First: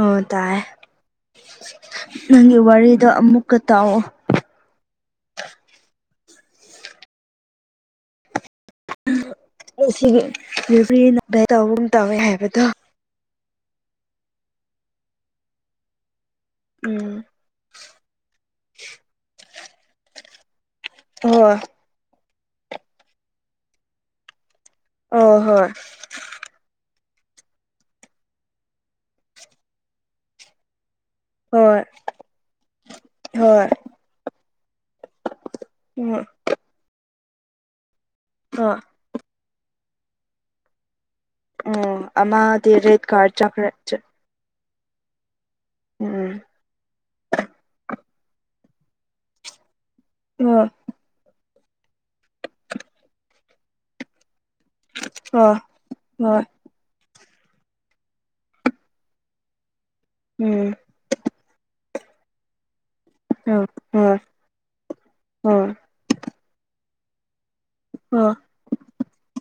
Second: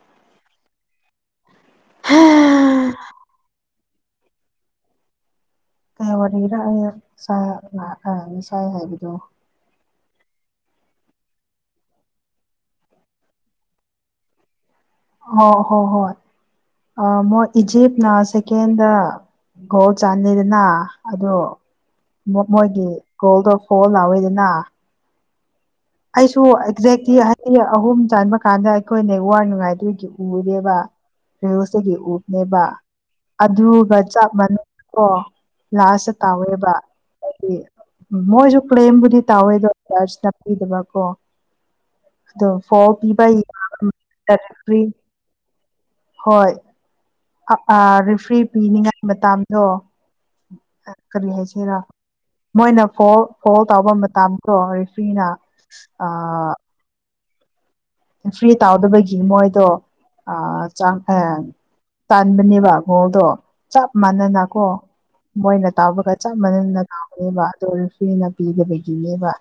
ꯑꯣ ꯇꯥꯏ ꯍꯥ ꯅꯪꯒꯤ ꯋꯥꯔꯤꯗꯣ ꯑꯃꯨꯛꯀ ꯇꯥꯛꯑꯣ ꯀ ꯋꯥꯔꯤꯔꯥꯛ ꯉꯁꯥꯏ ꯍꯥꯏꯕꯗꯣ ꯁꯤ ꯚꯔꯤ ꯇꯧꯒꯨꯝ ꯇꯧꯋꯦ ꯍꯥꯏꯕꯗꯣ ꯍ ꯍꯣ ꯍꯣꯏ ꯑ ꯎꯝ ꯃꯣꯏ ꯏꯖꯤꯞꯅ ꯁꯦꯀꯦꯟꯗ ꯒꯣꯜ ꯆꯥꯟꯅꯩꯗꯅ ꯑꯗꯣ ꯍꯣꯏ ꯃꯣꯏꯒꯤ ꯒꯣꯜꯗꯣ ꯐꯣꯜ ꯂꯥꯎꯋꯏꯗꯅ ꯑꯣ ꯍꯣꯏ ꯑꯩꯁꯨ ꯑꯦꯛꯖꯦꯂꯤ ꯍ ꯑꯍꯨꯝ ꯆꯟꯕ ꯀꯥꯟꯗ ꯑꯩꯈꯣꯏꯅꯦ ꯋꯥꯔ ꯉꯥꯏꯗꯨꯣꯏꯒꯤ ꯎꯔꯦꯕ ꯍꯣꯏ ꯔꯦꯌꯨꯇꯒꯤ ꯎꯞꯅꯦꯕ ꯍꯣꯏ ꯑꯗꯨꯒ ꯆꯞ ꯃꯥꯟꯅꯩ ꯀꯣ ꯂꯥꯁꯇ ꯎꯝ ꯇꯥꯎꯋꯦꯕ ꯍꯥꯏꯗꯤ ꯃꯣꯏꯁꯨ ꯍꯣꯏ ꯀ꯭ꯂꯦꯝꯕꯨꯗꯤ ꯇꯥꯎꯋꯦꯗ ꯄꯗꯕ ꯀꯣ ꯎꯝ ꯑꯗꯣ ꯑꯃꯗꯤ ꯐꯣꯔ ꯔꯦꯠ ꯄꯤꯕ ꯀꯥꯔꯠ ꯆꯠꯈ꯭ꯔꯦ ꯆꯔꯤ ꯎꯝ ꯍꯣꯏ ꯔꯤꯐ꯭ꯔꯤ ꯄꯤꯅꯤꯡꯉꯥꯏ ꯃꯇꯥꯗꯣ ꯎꯝ ꯀꯔꯤ ꯍꯥꯏꯁꯤꯔ ꯃꯣꯏꯅ ꯐꯣ ꯐꯣꯜ ꯇꯥꯎꯕ ꯃꯇꯝꯗꯣ ꯔꯤꯐ꯭ꯔꯤꯅ ꯑ ꯍꯣꯏ ꯐ꯭ꯔꯤ ꯇꯥꯎꯗꯕꯒꯤ ꯃꯣꯏꯗꯣ ꯎꯝ ꯆꯥꯡ ꯇꯥꯟꯕꯅꯦꯕ ꯍꯜꯗꯣ ꯍꯣꯏ ꯍꯣꯏ ꯆꯞ ꯍꯣꯏ ꯃꯥꯟꯅꯅꯀꯣ ꯃꯣꯏꯅ ꯇꯥꯎꯕꯒ ꯆꯞ ꯃꯥꯟꯅꯅ ꯍꯥꯎꯅꯦꯕ ꯑꯗꯨ ꯑꯣꯏꯁꯨꯅ ꯍꯣꯏ ꯄꯤꯗꯕꯒꯤꯅꯦꯕ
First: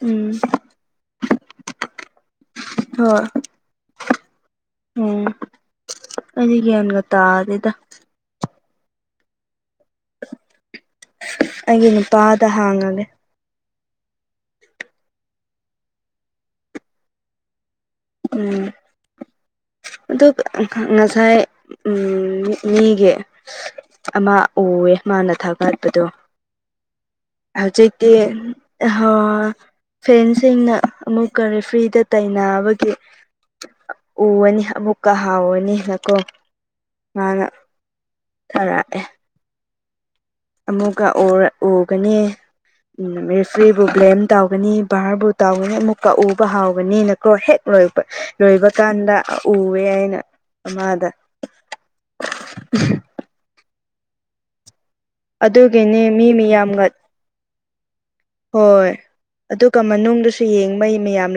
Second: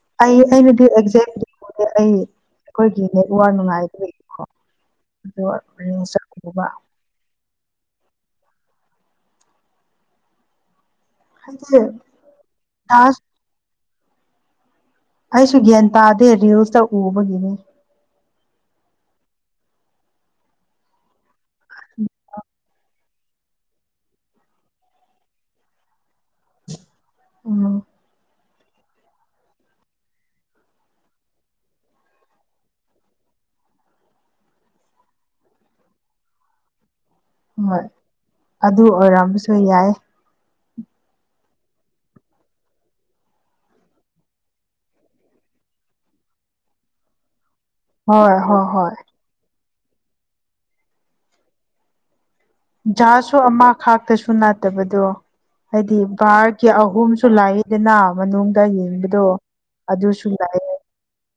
ꯎꯝ ꯑꯩ ꯑꯩꯅꯗꯤ ꯑꯦꯛꯖꯦꯛꯂꯤ ꯑꯩ ꯑꯩꯈꯣꯏꯒꯤ ꯍꯣꯏ ꯂꯦꯛ ꯋꯥꯔ ꯅꯨꯡꯉꯥꯏꯕ ꯂꯩꯀꯣ ꯑꯗꯨꯒ ꯃꯔꯤꯡ ꯆꯥꯛꯀꯕ ꯇꯥ ꯑꯗꯨꯗ ꯍꯥꯏꯗꯤ ꯑꯩꯒꯤ ꯅꯨꯄꯥꯗ ꯍꯥꯡꯉꯒꯦ ꯗꯥꯁ ꯑꯩꯁꯨ ꯒ꯭ꯌꯥꯟ ꯇꯥꯗꯦ ꯔꯤꯜꯁꯇ ꯎꯕꯒꯤꯅꯤ ꯎꯝ ꯑꯗꯨ ꯉꯁꯥꯏ ꯎ ꯃꯤꯒꯤ ꯑꯃ ꯎꯑꯦ ꯃꯥꯅ ꯊꯥꯒꯠꯄꯗꯣ ꯎ ꯍꯧꯖꯤꯩꯗꯤ ꯐꯦꯟꯁꯤꯡꯅ ꯑꯃꯨꯛꯀꯔꯤ ꯐ꯭ꯔꯤꯗ ꯇꯩꯅꯅꯕꯒꯤ ꯎꯅꯤ ꯕꯨꯀꯥ ꯍꯥꯥꯎꯋꯅꯤ ꯅꯀꯣ ꯍꯣꯏ ꯑꯗꯨ ꯑꯣꯏꯔꯝꯕꯁꯨ ꯌꯥꯏ ꯑꯃꯨꯛꯀꯔ ꯑꯣꯒꯅꯤ ꯔꯔꯤꯐ꯭ꯔꯤꯕꯨ ꯕ꯭ꯂꯦꯝ ꯇꯧꯒꯅꯤ ꯚꯔꯕꯨ ꯇꯧꯒꯅꯤ ꯑꯃꯨꯛꯀꯛꯎꯕ ꯍꯥꯎꯒꯅꯤ ꯀꯣ ꯍꯦꯛ ꯂꯣꯏ ꯍꯣꯏ ꯍꯣꯏ ꯂꯣꯏꯕ ꯍꯣꯏ ꯀꯥꯟꯗ ꯎꯑꯦ ꯑꯅ ꯑꯃꯥꯗ ꯖꯥꯁꯨ ꯑꯃ ꯈꯥꯛꯇꯁꯨ ꯅꯥꯠꯇꯕꯗꯣ ꯍꯥꯏꯗꯤ ꯑꯗꯨꯒꯤꯅꯦ ꯃꯤ ꯕꯥꯔꯒꯤ ꯃꯌꯥꯝꯒ ꯑꯍꯨꯝꯁꯨ ꯂꯥꯛꯏ ꯑꯗꯨꯗꯅ ꯃꯅꯨꯡꯗ ꯍꯣꯏ ꯌꯦꯡꯕꯗꯣ ꯑꯗꯨꯒ ꯑꯗꯨꯁꯨ ꯃꯅꯨꯡꯗꯁꯨ ꯂꯥꯛ ꯌꯦꯡꯕ ꯃꯌꯥꯝ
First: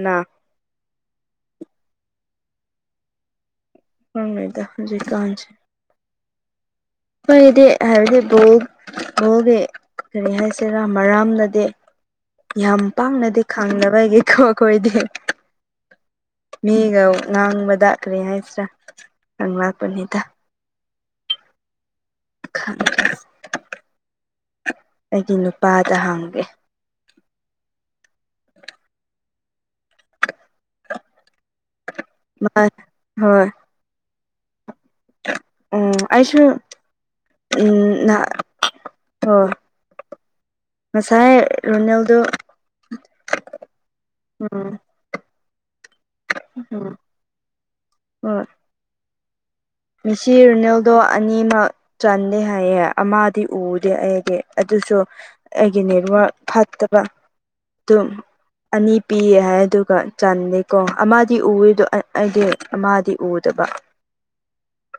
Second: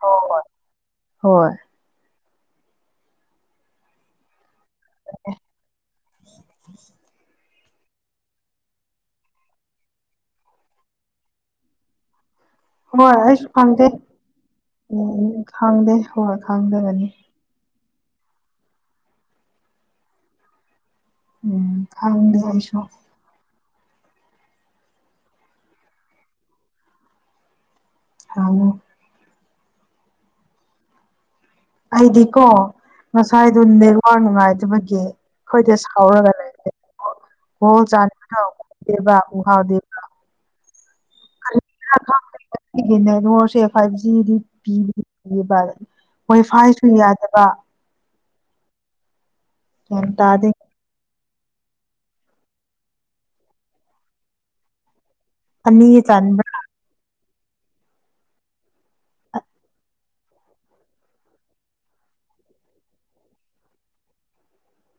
ꯍ ꯍꯣꯏ ꯍꯣꯏ ꯍꯉꯣꯏꯗ ꯍꯧꯖꯤ ꯀꯥꯟꯁꯤꯦ ꯀꯗꯤ ꯍꯥꯏꯕꯗꯤ ꯕꯣ ꯕꯣꯒꯤ ꯀꯔꯤ ꯍꯥꯏꯁꯤꯔꯥ ꯃꯔꯝꯅꯗꯤ ꯌꯥꯝ ꯍꯣꯏ ꯄꯥꯡꯅꯗꯤ ꯑꯩꯁꯨ ꯈꯪꯗꯦ ꯈꯪꯗꯕꯒꯤꯀꯣ ꯑꯩꯈꯣꯏꯗꯤ ꯎꯝ ꯈꯪꯗꯦ ꯍꯣꯏ ꯃꯤꯒ ꯈꯪꯗꯕꯅꯤ ꯅꯪꯪꯕꯗꯈꯔꯤ ꯍꯥꯏꯁ꯭ꯔꯥ ꯅꯪ ꯃꯥꯄꯅꯤꯗ ꯎꯝ ꯈꯪꯅ ꯈꯦ ꯑꯩꯒꯤ ꯅꯨꯄꯥꯗ ꯍꯥꯡꯒꯦ ꯊꯉ ꯑꯩꯗꯤꯀꯣ ꯍꯣꯏ ꯍꯣꯏ ꯉꯁꯥꯏꯗꯨ ꯅꯦꯛꯋꯥ ꯅꯨꯡꯉꯥꯏꯇꯕꯒꯤ ꯑꯩꯈꯣꯏꯗꯤ ꯎꯝ ꯁꯥꯎꯔꯒ ꯑꯩꯁꯨ ꯂꯩꯦ ꯍꯣ ꯎꯝ ꯆꯥꯅꯤꯡꯗꯦꯕ ꯎ ꯍꯣꯏ ꯍꯥꯎꯗꯦꯕ ꯉꯁꯥꯏ ꯔꯣꯅꯦꯜꯗꯣ ꯅꯦ ꯉꯔꯁꯦ ꯐꯥꯏꯚ ꯖꯤꯗꯤ ꯎꯝ ꯄꯤꯕ ꯍꯣꯏ ꯐꯥꯏꯁꯨ ꯎꯝ ꯌꯥꯗꯕ ꯒ꯭ꯌꯥꯟ ꯉꯁꯤ ꯇꯥꯗꯦ ꯏꯔꯅꯦꯜ ꯑꯗꯣ ꯑꯅꯤꯃꯛ ꯆꯟꯗꯦ ꯍꯥꯏꯌꯦꯦ ꯑꯃꯗꯤ ꯎꯗꯦ ꯑꯩꯗꯤ ꯑꯗꯨꯁꯨ ꯑꯩꯒꯤ ꯑꯅꯤ ꯅꯦꯠꯋꯛ ꯆꯟꯕ꯭ꯔꯥ ꯐꯠꯇꯕ ꯑꯗꯨꯝ ꯑꯅꯤ ꯄꯤꯌꯦ ꯍꯥꯏ ꯑꯗꯨꯒ ꯆꯦꯀꯣ ꯑꯃꯗꯤ ꯎꯗꯣ ꯑꯩꯗꯤ ꯑꯃꯗꯤ ꯎꯗꯕ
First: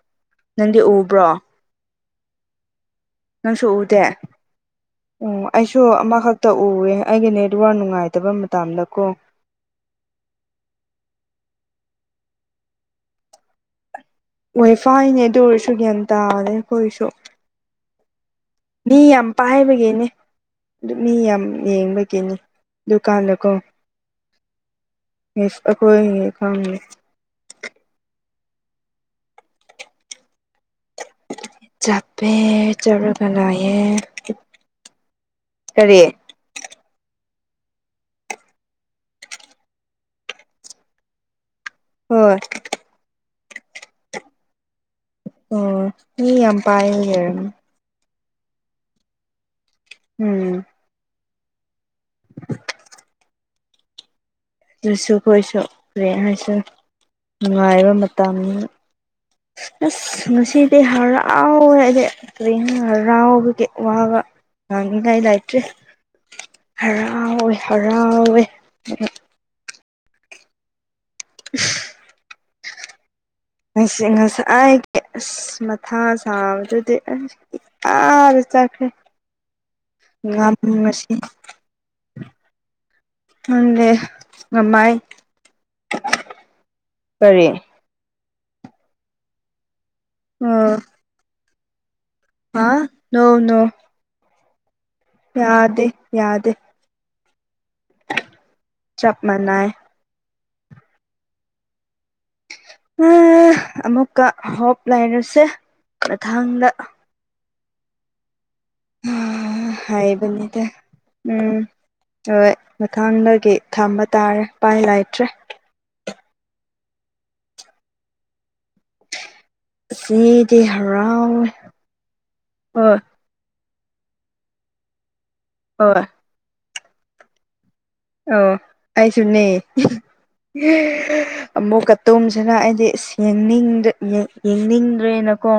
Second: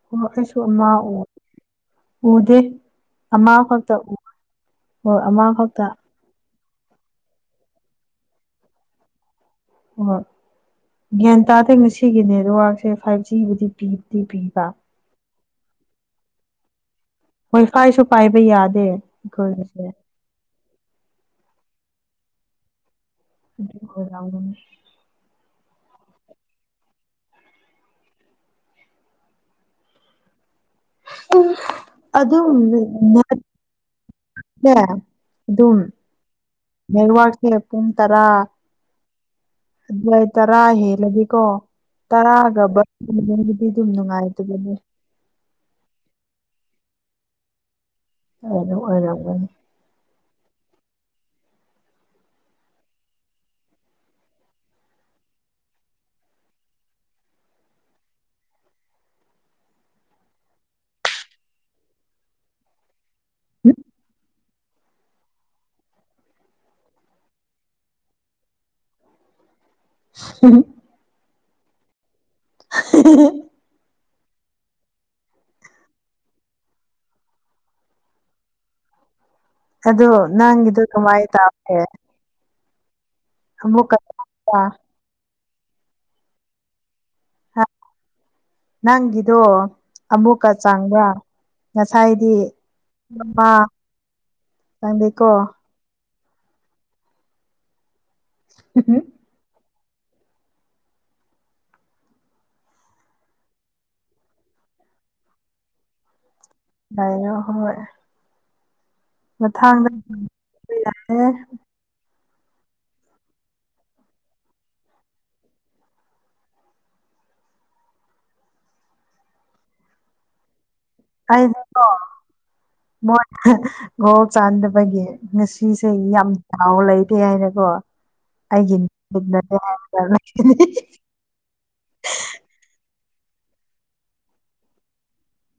ꯑꯣ ꯑꯩꯁꯨ ꯅꯪꯗꯤ ꯑꯃ ꯎꯕ꯭ꯔꯣ ꯎꯗꯦ ꯑꯃ ꯅꯪꯁꯨ ꯈꯛꯇ ꯎꯗꯦ ꯎ ꯍꯣꯏ ꯑꯣ ꯑꯃ ꯑꯩꯁꯨ ꯈꯛꯇ ꯑꯃꯈꯛ ꯇꯛꯎꯋꯦ ꯑꯩꯒꯤ ꯅꯦꯠꯋꯥꯔ ꯅꯨꯡꯉꯥꯏꯇꯕ ꯃꯇꯝꯗ ꯀꯣ ꯑꯣꯣꯏ ꯒ꯭ꯌꯥꯟ ꯇꯥꯗꯩ ꯉꯁꯤꯒꯤ ꯅꯦꯠꯋꯔꯥꯛꯁꯦ ꯐꯥꯏꯚ ꯖꯤꯕꯨꯗꯤ ꯄꯤꯕꯗꯤ ꯄꯤꯕ ꯐꯥꯏꯅꯦ ꯇꯔꯁꯨ ꯒ꯭ꯌꯥꯟ ꯇꯥꯔꯦ ꯑꯩꯣꯏꯁꯨ ꯍꯣꯏ ꯀꯥꯏꯁꯨ ꯄꯥꯏꯕ ꯌꯥꯗꯦ ꯑꯩꯈꯣꯏꯁꯦ ꯄꯥꯏꯕꯒꯤꯅꯦ ꯃꯤ ꯌꯥꯝ ꯌꯦꯡꯕꯒꯤꯅꯤ ꯗꯨꯀꯥꯟꯗ ꯍ ꯌꯥꯎꯗꯅ ꯌꯦ ꯑꯩꯈꯣꯏ ꯀꯝ ꯑꯣ ꯆꯞꯄꯦ ꯆꯕꯔ ꯅꯥꯌꯦ ꯑꯗꯨꯝ ꯅꯦꯔꯋꯥꯔꯁꯦ ꯄꯨꯡ ꯇꯔꯥ ꯑꯗꯨꯏ ꯇꯔꯥ ꯍ ꯂꯝꯗꯤꯀꯣ ꯍꯣꯏ ꯇꯔꯥꯒ ꯕꯒꯤꯗꯤ ꯑꯗꯨꯝ ꯅꯨꯡꯉꯥꯏꯇꯕꯅꯦ ꯑꯣ ꯃꯤ ꯌꯥꯝ ꯄꯥꯏ ꯑꯗꯨ ꯑꯣꯏꯔꯝ ꯎꯝ ꯑꯗꯨꯁꯨ ꯀꯣꯏꯁꯨ ꯔꯦꯡ ꯍꯥꯏꯁꯨ ꯅꯨꯡꯉꯥꯏꯕ ꯃꯇꯝꯅꯤꯅꯥ ꯑꯁ ꯉꯁꯤꯗꯤ ꯍꯔꯥꯎꯋꯦ ꯍꯥꯏꯗꯤ ꯇꯅꯔ ꯔꯥꯎꯕꯒ ꯋꯥ ꯅꯅꯤ ꯂ ꯏ ꯂꯥꯏꯇ꯭ꯔꯤ ꯍꯔꯥꯎꯋꯦ ꯍꯔꯥꯎꯋꯦ ꯎ [inaudible] [inaudible] [inaudible] ꯁꯤ ꯉꯁ ꯍꯥꯏꯦ ꯃꯊꯥ ꯁꯥꯕꯖꯗ ꯌꯥ ꯆꯈꯦ ꯑꯗꯣ ꯅꯪ ꯑꯗꯨ ꯀꯃꯥꯏ ꯇꯦ ꯦ ꯆꯪꯕ꯭ꯔꯥ ꯉꯃꯥꯏ ꯀꯔꯤ ꯍꯥ ꯅꯪꯒꯤꯗꯣ ꯑꯃꯨꯛꯀ ꯑꯣ ꯆꯥꯡꯕ꯭ꯔꯥ ꯉꯁꯥꯏꯗꯤ ꯍꯥ ꯅꯣ ꯅꯣ ꯆꯥꯡ ꯌꯥꯗꯦ ꯌꯥꯗꯦ ꯃꯅꯏ ꯎ ꯑꯃꯨꯛꯀ ꯍꯣꯞ ꯂꯩꯥꯏꯔꯁꯦ ꯃꯊꯥꯡꯗ ꯥꯏꯅꯣ ꯍꯣꯏ ꯃꯊꯥꯡꯗ ꯍꯥꯏꯕꯟꯗꯦ ꯌꯥꯔꯦ ꯎꯝ ꯍꯣꯏ ꯃꯊꯥꯡꯗꯒꯤ ꯊꯝꯕ ꯇꯥꯔꯦ ꯄꯥꯏ ꯂꯩꯇ꯭ꯔꯦ ꯑꯁꯤꯗꯤ ꯍꯔꯥꯎꯋꯦ ꯍꯣꯏ ꯒꯣ ꯆꯥꯟꯗꯕꯒꯤ ꯉꯁꯤꯁꯦ ꯍꯣꯏ ꯌꯥꯝ ꯍꯥꯎ ꯂꯩꯇꯦ ꯍꯥꯏꯅꯀꯣ ꯑꯣ ꯑꯩꯒꯤ ꯑꯩꯁꯨ ꯅ ꯅꯠꯇꯦ ꯍꯥꯏꯔꯒ ꯂꯩꯒꯅꯤ ꯑꯃꯨꯛꯀꯇꯣꯝꯁꯤꯅ ꯑꯩꯗꯤ ꯌꯦꯡꯅꯤꯡꯗ꯭ꯔꯦꯅꯀꯣ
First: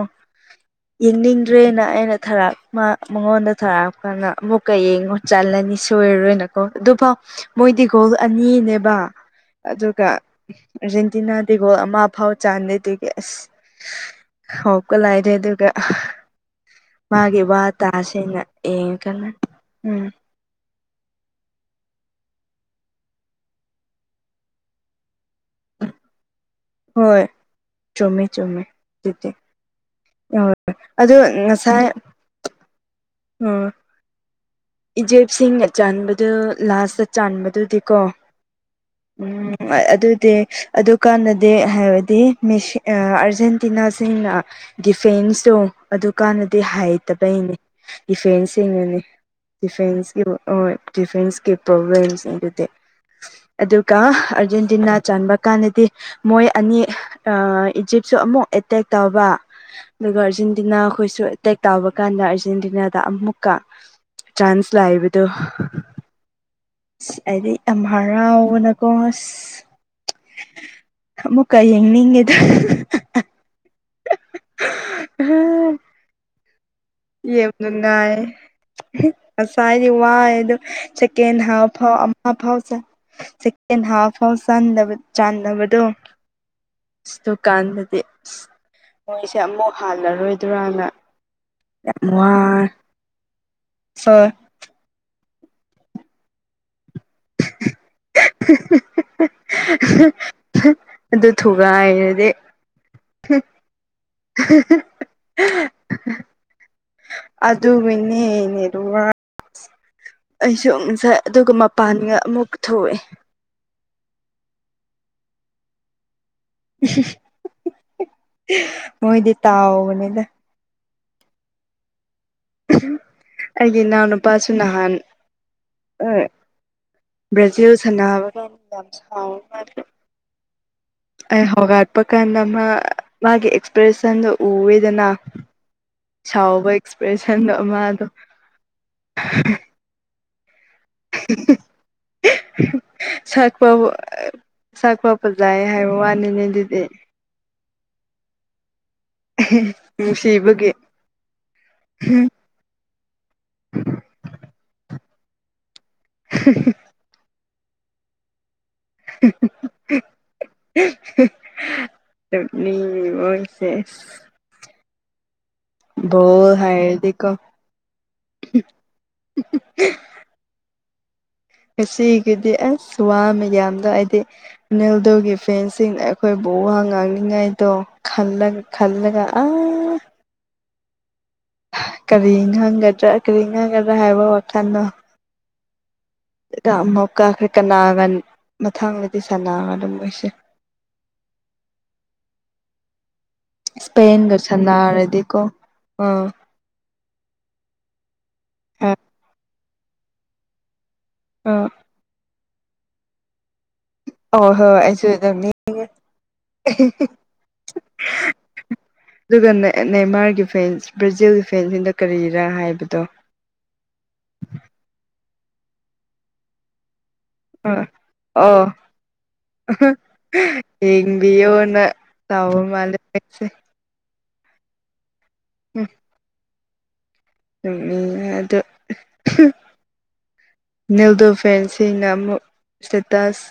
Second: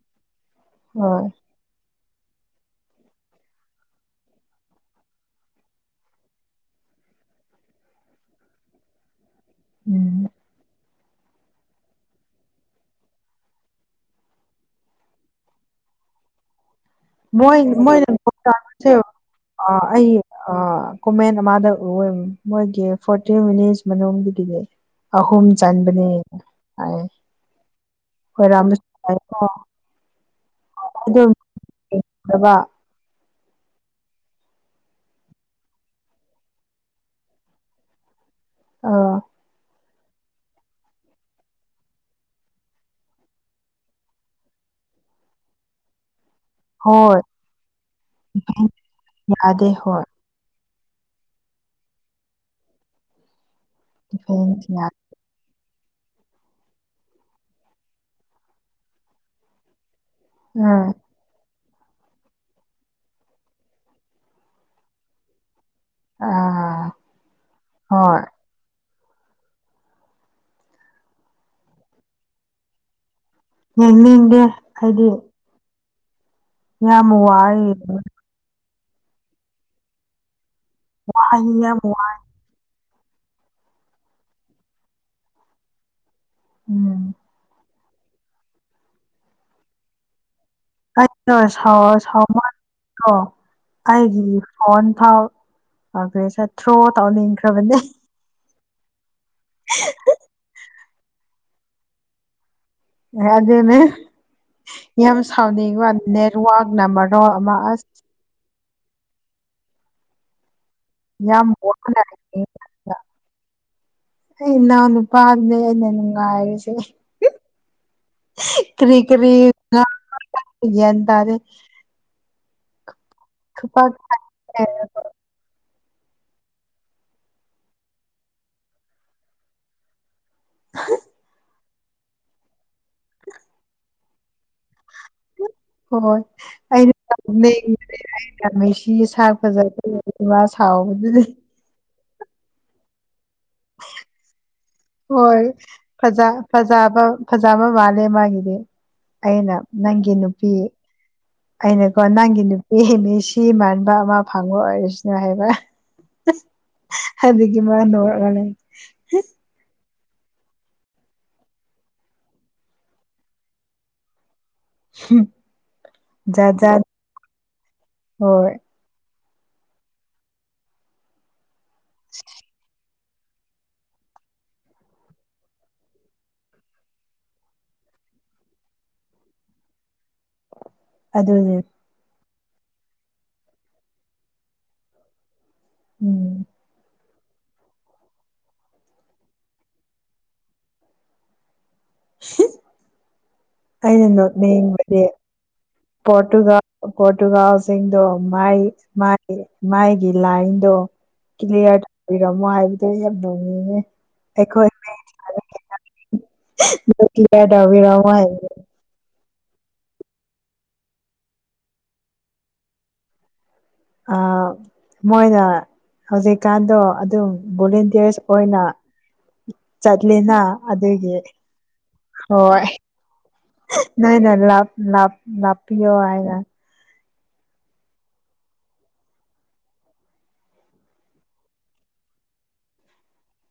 ꯍꯣꯏ ꯏꯅꯤ ꯇ꯭ꯔꯦꯅ ꯑꯩꯅ ꯊꯥꯔꯛꯄ ꯃꯉꯣꯟꯗ ꯊꯥꯔꯛꯑꯀꯥꯟꯗ ꯑꯃꯨꯛꯀ ꯌꯦꯡꯉꯣ ꯆꯜꯂꯅꯤ ꯁꯣꯏꯔꯔꯣꯏꯅ ꯑꯗꯨꯐꯥꯎ ꯃꯣꯏ ꯗꯤꯒꯣꯜ ꯑꯅꯤꯅꯦꯕ ꯑꯗꯨꯒ ꯎꯝ ꯑꯥꯔꯖꯦꯟꯇꯤꯅꯥꯗꯒꯣ ꯑꯃ ꯐꯥꯎ ꯆꯥꯟꯗꯦꯗꯒꯤ ꯑꯁ ꯍꯒꯂ ꯍꯥꯏꯥꯏꯗꯦ ꯑꯗꯨꯔꯒ ꯃꯥꯒꯤ ꯃꯣꯏ ꯋꯥ ꯇꯁꯤꯅ ꯃꯣꯏꯅ ꯌꯦꯡ ꯀꯟꯅ ꯎꯝ ꯑ ꯀꯣꯃꯦꯟ ꯑꯃꯗ ꯎ ꯃꯣꯏꯒꯤ ꯐꯣꯔꯇꯤ ꯃꯤꯅꯤꯠꯁ ꯃꯅꯨꯡꯗꯨꯒꯤꯅꯤ ꯑꯍꯨꯝ ꯆꯟꯕꯅꯦ ꯍꯣꯏ ꯆꯨꯝꯃꯤ ꯆꯨꯝꯃꯤ ꯑꯣꯏꯔꯝꯕꯁꯨ ꯇꯤꯇꯦ ꯌꯥꯏꯀꯣ ꯑꯣ ꯑꯗꯨ ꯉꯁꯥꯏ ꯕꯩꯕꯥ ꯎꯝ ꯏꯖꯦꯞꯁꯤꯡꯅ ꯆꯟꯕꯗꯨ ꯂꯥꯁꯇ ꯆꯥꯟꯕꯗꯨꯗꯤꯀꯣ ꯑꯥ ꯎꯝ ꯑꯗꯨꯗꯤ ꯑꯗꯨꯀꯥꯟꯅꯗꯦ ꯍꯥꯏꯔꯗꯤ ꯃꯤꯁ ꯑꯥꯔꯖꯦꯟꯇꯤꯅꯥꯁꯤꯡꯅ ꯗꯤꯐꯦꯟꯁꯇꯣ ꯑꯗꯨꯀꯥꯟꯅꯗꯦ ꯍꯣꯏ ꯍꯩꯇꯕꯩꯅꯦ ꯗꯤꯐꯦꯟꯁꯁꯤꯡꯅꯅꯤ ꯌꯥꯗꯦ ꯍꯣꯏ ꯗꯤꯐꯦꯟꯁꯀꯤ ꯑꯥ ꯗꯤꯐꯦꯟꯁꯀꯤ ꯄ꯭ꯔꯣꯕ꯭ꯂꯦꯝꯁꯤꯡ ꯑꯗꯨꯗꯤ ꯑꯗꯨꯒ ꯗꯤꯐꯦꯟꯁ ꯌꯥꯗꯦ ꯑꯔꯖꯦꯟꯇꯤꯅꯥ ꯆꯟꯕ ꯀꯥꯟꯗꯗꯤ ꯃꯣꯏ ꯑꯅꯤ ꯑꯥ ꯏꯖꯤꯞꯁꯨ ꯑꯃꯨꯛ ꯑꯦꯇꯦꯛ ꯇꯧꯕ ꯑꯗꯨꯒ ꯑꯥꯔꯖꯦꯟꯇꯤꯅꯥ ꯎꯝ ꯑꯩꯈꯣꯏꯁꯨ ꯑꯦꯇꯦꯛ ꯇꯧꯕ ꯀꯥꯟꯗ ꯑꯥꯔꯖꯦꯟꯇꯤꯅꯥꯗ ꯑꯃꯨꯛꯀ ꯆꯥꯟꯁ ꯂꯥꯛꯕꯗꯨ ꯑꯥ ꯑꯁ ꯑꯩꯗꯤ ꯑꯝ ꯍꯣꯏ ꯍꯔꯥꯎꯕꯅ ꯀꯣ ꯑꯁ ꯑꯃꯨꯛꯀ ꯌꯦꯡꯅꯤꯡꯉꯦꯗ ꯌꯦꯅꯤꯡꯕꯣ ꯍꯥꯏꯗꯤ ꯎꯝ ꯌꯥꯝ ꯋꯥꯏ ꯌꯦꯃꯤꯟꯅꯥꯏ ꯉꯁꯥꯏꯗꯤ ꯋꯥꯏ ꯑꯗꯨ ꯁꯦꯀꯦꯟ ꯑꯩ ꯌꯥꯝ ꯍꯥꯞꯐꯥꯎ ꯋꯥ ꯑꯝ ꯍꯥꯐꯐꯥꯎ ꯆꯟ ꯁꯦꯀꯦꯟ ꯍꯥꯐ ꯐꯧ ꯆꯟꯗꯕ ꯆꯥꯟꯗꯕꯗꯣ ꯎꯝ ꯑꯁ ꯗꯨꯀꯥꯟꯗꯗꯤ ꯑꯁ ꯃꯣꯏꯁꯦ ꯑꯃꯨꯛ ꯍꯜꯂꯔꯣꯏꯗꯔꯥꯅ ꯑꯩꯗꯣ ꯁꯥꯎꯔ ꯁꯥꯎ [unintelligible] ꯀꯣ ꯑꯩꯒꯤ ꯍꯣꯏ ꯐꯣꯟ ꯐꯥꯎ ꯑꯥ ꯄꯔꯦꯁꯠ ꯊ꯭ꯔꯣ ꯇꯧꯅꯤꯡꯈꯔꯥꯕꯅꯦ ꯑꯗꯨ ꯊꯨꯒꯥꯏꯔꯗꯤ ꯉꯥꯗꯨꯅꯦ ꯌꯥꯝ ꯁꯥꯎꯅꯤꯡ ꯋꯥꯟ ꯅꯦꯠꯋꯥꯛꯅ ꯃꯔꯣꯟ ꯑꯃ ꯑꯁ ꯅꯦ ꯅꯦꯠꯋꯥꯛ ꯑꯩꯁꯨ ꯁꯦ ꯌꯥꯝ ꯑꯗꯨꯒ ꯋꯥꯅ ꯃꯄꯥꯟꯒ ꯑꯩ ꯑꯃꯨꯛ ꯊꯣꯔꯛꯑꯦ ꯑꯩ ꯏꯅꯥꯎ ꯅꯨꯄꯥ ꯑꯗꯨꯅꯦ ꯅꯨꯉꯥꯏꯔꯤꯁ ꯀꯔꯤ ꯀꯔꯤ ꯃꯣꯏꯗꯤ [unintelligible] ꯇꯥꯎꯕꯅꯤꯗ ꯑꯩ ꯒꯌ꯭ꯥꯟ ꯇꯥꯗꯦ ꯑꯩꯒꯤ ꯈꯨꯄꯥꯛ ꯏꯅꯥꯎꯅꯨꯄꯥꯁꯨ ꯅꯍꯥꯟ ꯑꯥ ꯕ꯭ꯔꯖꯤꯜ ꯁꯥꯟꯅꯕ ꯀꯥꯟ ꯍꯥꯏꯕꯒ ꯁ ꯍꯥ ꯑꯩ ꯍꯧꯒꯠꯄ ꯀꯥꯟꯗ ꯃꯥ ꯃꯥꯒꯤ ꯑꯦꯛꯁꯄ꯭ꯔꯦꯁꯟꯗꯨ ꯎꯔꯦꯗꯅ ꯍꯣꯏ ꯍꯣꯏ ꯑꯩꯅꯅꯦ ꯃꯥꯗꯣ ꯅꯨꯡꯁꯤꯕꯥ ꯁꯔꯥ ꯐꯖꯔꯛꯄ ꯃꯥ ꯁꯥꯎꯕꯗꯥꯒꯤ ꯁꯛꯇꯨꯕꯨ ꯍꯣꯏ ꯐꯖ ꯐꯖꯕ ꯐꯖꯕ ꯃꯥꯜꯂꯦ ꯃꯥꯒꯤꯗꯤ ꯑꯩꯅ ꯅꯪꯒꯤ ꯅꯨꯄꯤ ꯅꯨꯡꯁꯤꯕꯒꯤ ꯑꯩꯅꯀꯣ ꯅꯪꯒꯤ ꯅꯨ ꯏ ꯃꯤ ꯁꯤ ꯃꯥꯟꯕ ꯑꯃ ꯐꯪꯉꯣ ꯑꯣꯏꯔꯁꯅꯨ ꯍꯥꯏꯕ ꯍꯥꯏꯕꯗꯤ ꯃꯥꯅ [unintelligible] ꯎꯝ ꯃꯤ ꯑꯣꯏꯁꯦꯁ ꯍꯝ ꯗꯣ ꯍꯥꯏꯗꯤ ꯀꯣ ꯍꯣꯏ ꯉꯁꯤꯒꯤꯗꯤ ꯑꯁ ꯋꯥ ꯃꯌꯥꯝꯗꯣ ꯍꯥꯏꯗꯤ ꯅꯣꯏꯗꯒꯤ ꯐꯦꯟꯁꯤꯡ ꯑꯥ ꯄꯑꯩꯈꯣꯏꯕꯨ ꯋꯥ ꯉꯥꯡꯅꯤꯡꯉꯥꯏꯗꯣ ꯈꯜꯂꯝ ꯈꯜꯂꯒ ꯑ ꯑꯗꯨꯅꯤ ꯀꯔꯤ ꯈꯪꯒꯗ꯭ꯔꯥ ꯀꯔꯤ ꯈꯪꯒꯗ꯭ꯔꯥ ꯍꯥꯏꯕ ꯋꯥꯈꯜꯅꯣ ꯎꯝ ꯑꯃꯨꯛ ꯀꯛꯈ꯭ꯔꯦ ꯀꯅꯥꯒ ꯃꯊꯪꯗꯗꯤ ꯁꯅꯥꯒ ꯑꯗꯨꯝ ꯑꯣꯏꯁꯦ꯫ [inaudible] ꯑꯩꯅ ꯏꯁꯄꯦꯟꯒ ꯅꯣꯛꯅꯤꯡꯕꯗꯤ ꯁꯥꯟꯅꯔꯗꯤꯀꯣ ꯑꯥ ꯄꯣꯔꯇꯨꯒꯜ ꯄꯣꯔꯇꯨꯒꯥꯜꯁꯤꯡꯗꯣ ꯃꯥꯏ ꯃꯥꯏꯒꯤ ꯂꯥꯏꯟꯗꯣ ꯑꯥ ꯀꯂꯤꯌꯥꯔꯔꯃꯣꯕ ꯑꯣ ꯍꯣꯏ ꯑꯩꯁꯨꯗꯝꯃꯤ꯫ ꯂꯗꯥꯕꯤ ꯔꯃ ꯍꯥꯏ ꯑꯗꯨꯒ ꯅꯦꯟꯃꯥꯔꯒꯤ ꯐꯦꯟꯁ ꯕ꯭ꯔꯥꯖꯤꯜꯒꯤ ꯐꯦꯟꯁꯤꯡꯗ ꯀꯔꯤꯔꯥ ꯍꯥꯏꯕꯗꯣ ꯃꯣꯏꯅ ꯍꯧꯖꯤꯛꯀꯥꯟꯗꯣ ꯑꯗꯨꯝ ꯑꯥ ꯚꯣꯂꯦꯟꯇꯤꯌꯔꯁ ꯑꯣ ꯑꯣꯏꯅ ꯆꯠꯂꯦꯅ ꯑꯗꯨꯒꯤ ꯌꯦꯡꯕꯤꯌꯣꯅ ꯇꯑꯣ ꯍꯣꯏ ꯃꯥꯂꯁꯦ꯫ ꯅꯣꯏꯅ ꯂꯥ ꯂ ꯂꯥꯄꯤꯄꯤ ꯍꯥꯏꯒ꯫ ꯆꯨꯝꯃꯤ ꯑꯗ ꯅꯤꯜꯗꯣ ꯐꯦꯟꯁꯤꯡꯅ ꯑꯃꯨꯛ ꯏꯁꯇꯦꯇꯥꯁ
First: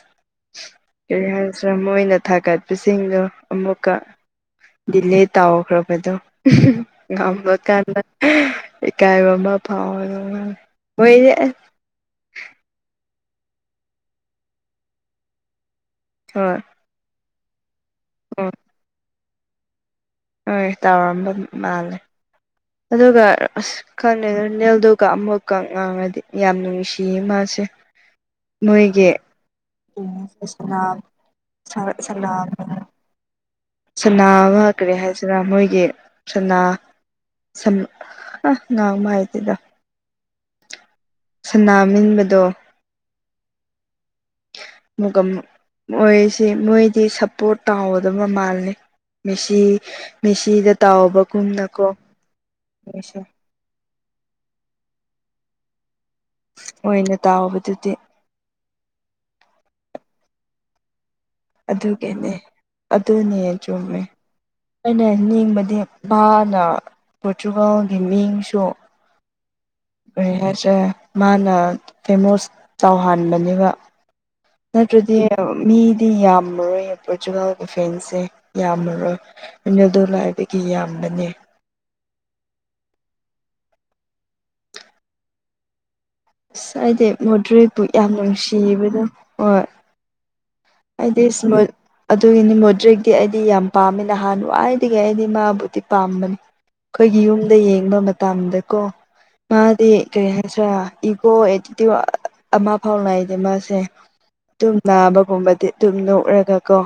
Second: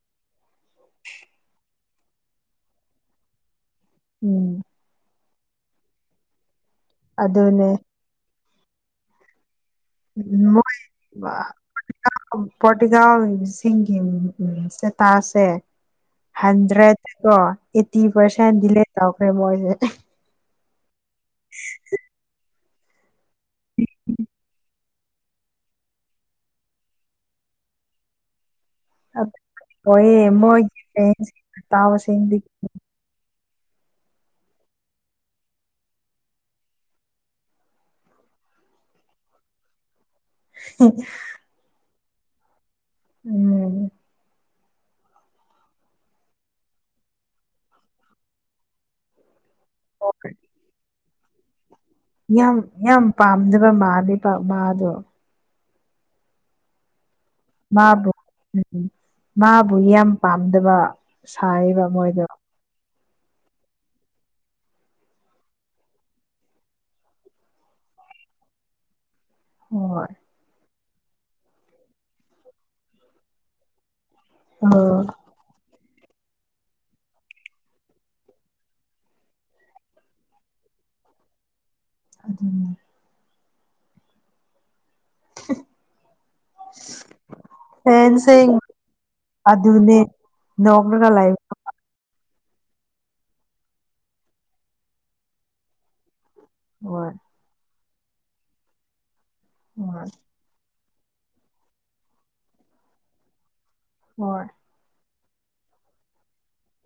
ꯀꯔꯤ ꯍꯥꯏꯁ ꯃꯣꯏꯅ ꯊꯥꯒꯠꯄꯁꯤꯡꯗꯣ ꯑꯃꯨꯛꯀ ꯎꯝ ꯗꯤꯂꯦ ꯇꯥꯎꯈ꯭ꯔꯕꯗꯣ ꯑꯗꯨꯅꯦ ꯉꯝꯂꯀꯥꯟꯗ ꯏꯀꯥꯏꯕ ꯑꯃ ꯐꯥꯎ ꯃꯣꯏꯗꯤ ꯃꯣꯏꯌꯦ ꯫ ꯄ ꯄꯣꯔꯇꯤꯒ ꯁꯤꯒꯤ ꯇꯥꯁꯦ꯫ ꯍꯣꯏ ꯍꯟꯗ꯭ꯔꯦꯗ ꯀꯣ ꯑꯩꯠꯇꯤ ꯄꯥꯔꯁꯦꯟ ꯍꯣꯏ ꯗꯤꯂꯦ ꯇꯧꯈ꯭ꯔꯦ ꯃꯣꯏꯁꯦ꯫ ꯍꯣꯏ ꯇꯧꯔꯝꯕ ꯃꯥꯜꯂꯦ ꯑꯗꯨꯒ ꯑꯁ ꯈꯪꯉꯦ ꯅꯅꯦꯜꯗꯨꯒ ꯑꯃꯨꯛꯀ ꯉꯥꯡꯉꯗꯤ ꯌꯥꯝ ꯅꯨꯡꯁꯤꯌꯦ ꯃꯥꯁꯦ꯫ ꯃꯣꯏꯒꯤ ꯍꯣꯏꯌꯦ ꯃꯣꯏꯒꯤ ꯁꯔ ꯐꯦꯟꯁ ꯇꯥꯎꯁꯤꯡꯗꯤ ꯁꯜꯝ ꯁꯅꯥ ꯑꯃ ꯀꯔꯤ ꯍꯥꯏꯁꯤꯔ ꯃꯣꯏꯒꯤ ꯁꯅꯥ ꯁ ꯑ ꯉꯥꯡꯕ ꯍꯥꯏꯇꯦꯗꯥ ꯍ ꯁꯅꯥ ꯅꯤꯡꯕꯗꯣ ꯎꯝ ꯃꯨꯒꯝ ꯃꯣꯏꯁꯦ ꯃꯣꯏꯗꯤ ꯁꯞꯄꯣꯔꯠ ꯇꯥꯎꯒꯗꯕ ꯃꯥꯜꯜꯂꯤ꯫ ꯃꯦꯁꯤ ꯃꯦꯁꯤꯗ ꯇꯥꯎꯕꯒꯨꯝꯅꯀꯣ ꯌꯥꯝ ꯌꯥꯝ ꯃꯣꯏꯁꯦ ꯄꯥꯝꯗꯕ ꯃꯥꯗꯤ ꯃꯥꯗꯣ ꯑꯣꯏꯅ ꯇꯥꯎꯕꯗꯨꯗꯤ ꯃꯥꯕꯨ ꯎꯝ ꯃꯥꯕꯨ ꯌꯥꯝ ꯄꯥꯝꯗꯕ ꯁꯥꯏꯌꯦꯕ ꯃꯣꯏꯗꯣ ꯑꯗꯨꯒꯤꯅꯦ ꯑꯗꯨꯅꯦ ꯆꯨꯝꯃꯦ꯫ ꯑꯩꯅ ꯅꯤꯡꯕꯗꯤ ꯅ ꯄꯣꯔꯇꯨꯒꯥꯜꯒꯤ ꯃꯤꯡꯁꯨ ꯎꯝ ꯍꯥꯏꯁꯦ ꯃꯥꯅ ꯐꯦꯃꯣꯁ ꯇꯧꯍꯥꯟꯕꯅꯦꯕ ꯑꯣ ꯅꯠꯇ꯭ꯔꯗꯤ꯫ ꯃꯤꯗꯤ ꯌꯥꯝꯃꯔꯣꯏꯌꯦ ꯄꯣꯔꯆꯨꯒꯦꯜꯒꯤ ꯐꯦꯟꯁꯦ ꯌꯥꯝꯃꯔꯣꯏ꯫ ꯑꯩꯅ ꯑꯗꯨ ꯂꯥꯏꯕꯒꯤ ꯌꯥꯝꯕꯅꯦ꯫ ꯑꯗꯨꯅꯤ꯫ [inaudible] ꯑꯁ ꯍꯥꯏꯗꯤ ꯃꯣꯗ꯭ꯔꯦꯕꯨ ꯌꯥꯝ ꯐꯦꯟꯁꯤꯡ ꯅꯨꯡꯁꯤꯕꯅꯣ ꯍꯣꯏ ꯑꯗꯨꯅꯦ ꯅꯣꯛꯂꯒ ꯑꯗꯤ ꯂꯩꯕ ꯏꯁꯃꯜ ꯑꯗꯨꯒꯤꯅꯤ ꯃꯣꯗ꯭ꯔꯤꯛꯇꯤ ꯑꯩꯗꯤ ꯌꯥꯝ ꯄꯥꯝꯃꯦ ꯅꯍꯥꯟꯋꯥꯏꯗꯒꯤ ꯑꯩꯗꯤ ꯃꯥꯕꯨꯗꯤ ꯄꯥꯝꯕꯅꯤ꯫ ꯍꯣꯏ ꯑꯩꯈꯣꯏꯒꯤ ꯌꯨꯝꯗ ꯌꯦꯡꯕ ꯃꯇꯝꯗꯀꯣ ꯃꯥꯗꯤ ꯍꯣꯏ ꯀꯔꯤ ꯍꯥꯏ ꯑ ꯏꯒꯣ ꯑꯦꯇꯤꯇ꯭ꯨꯠ ꯑꯃ ꯐꯥꯎꯅꯗꯤꯦ ꯃꯥꯁꯦ꯫ ꯍꯣꯏ ꯑꯗꯨꯨꯝ ꯅꯥꯕꯒꯨꯝꯕꯗꯤ ꯑꯗꯨꯨꯝ ꯅꯣꯛꯔꯒꯀꯣ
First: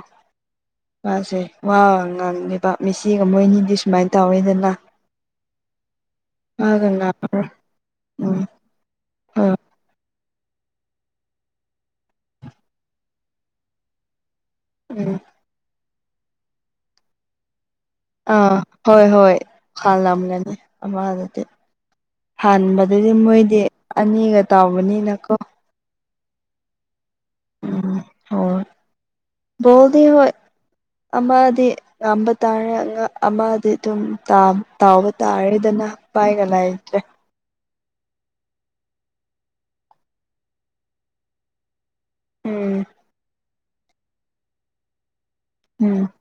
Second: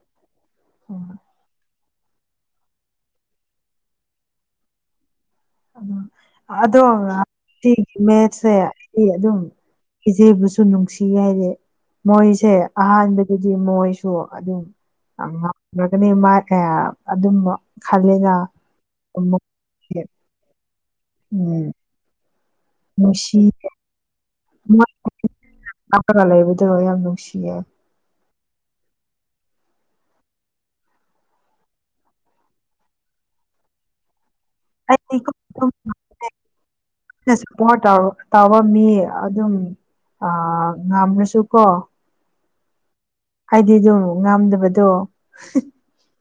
ꯃꯥꯁꯦ꯫ ꯋꯥ ꯉꯥꯡꯂꯤꯕ ꯃꯤꯆꯤꯒ ꯃꯣꯏꯅꯤꯗꯤ ꯁꯨꯃꯥꯏꯅ ꯇꯧꯋꯤꯗꯅ ꯑ ꯑꯗꯣ ꯃꯥꯒ ꯉꯥꯡ ꯔꯇꯤꯒꯤ ꯎꯝ ꯃꯦꯠꯁꯦ ꯑꯩ ꯑꯗꯨꯝ ꯍꯣꯏ ꯏꯆꯦꯕꯨꯁꯨ ꯅꯨꯡꯁꯤ ꯍꯥꯏꯗꯤ ꯃꯣꯏꯁꯦ ꯑꯍꯥꯟꯕꯗꯗꯤ ꯃꯣꯏꯁꯨ ꯑꯗꯨꯝ ꯎꯝ ꯉꯥꯡꯔꯒꯅꯤ ꯃꯥꯒ ꯑꯗꯨꯝ ꯈꯜꯂꯦꯅ ꯑꯥ ꯍꯣꯏ ꯍꯣꯏ ꯑꯃꯨꯛꯇꯤ ꯍꯥꯥꯜꯂꯝꯂꯅꯤ ꯑꯃꯗꯨꯗꯤ ꯎꯝ ꯍꯥꯟꯕꯗꯨꯗꯤ ꯅꯨꯡꯁꯤ ꯃꯣꯏꯗꯤ ꯑꯅꯤꯒ ꯇꯧꯕꯅꯤꯅꯀꯣ ꯀꯒꯥ ꯂꯩꯕꯗꯣ ꯌꯥꯝ ꯅꯨꯡꯁꯤꯌꯦ [unintelligible] ꯣꯜꯗꯤ ꯍꯣꯏ ꯑꯃꯗꯤ ꯉꯥꯝꯕ ꯇꯥꯔꯦ ꯑꯃꯗꯤ ꯑꯗꯨꯝ ꯇꯥ ꯇꯥꯎꯕ ꯑꯩꯗꯤꯀꯣ ꯇꯥꯔ‌ꯦꯗꯅ ꯄꯥꯏꯒ ꯂꯩꯇ꯭ꯔ‌ꯦ ꯑꯩꯅꯁꯨ ꯇꯥꯎꯕ ꯃꯤ ꯑꯗꯨꯝ ꯑ ꯉꯝꯅꯁꯨ ꯀꯣ ꯎꯝ ꯍꯥꯏꯗꯤ ꯑꯗꯨ ꯉꯥꯝꯗꯕꯗꯣ ꯎꯝ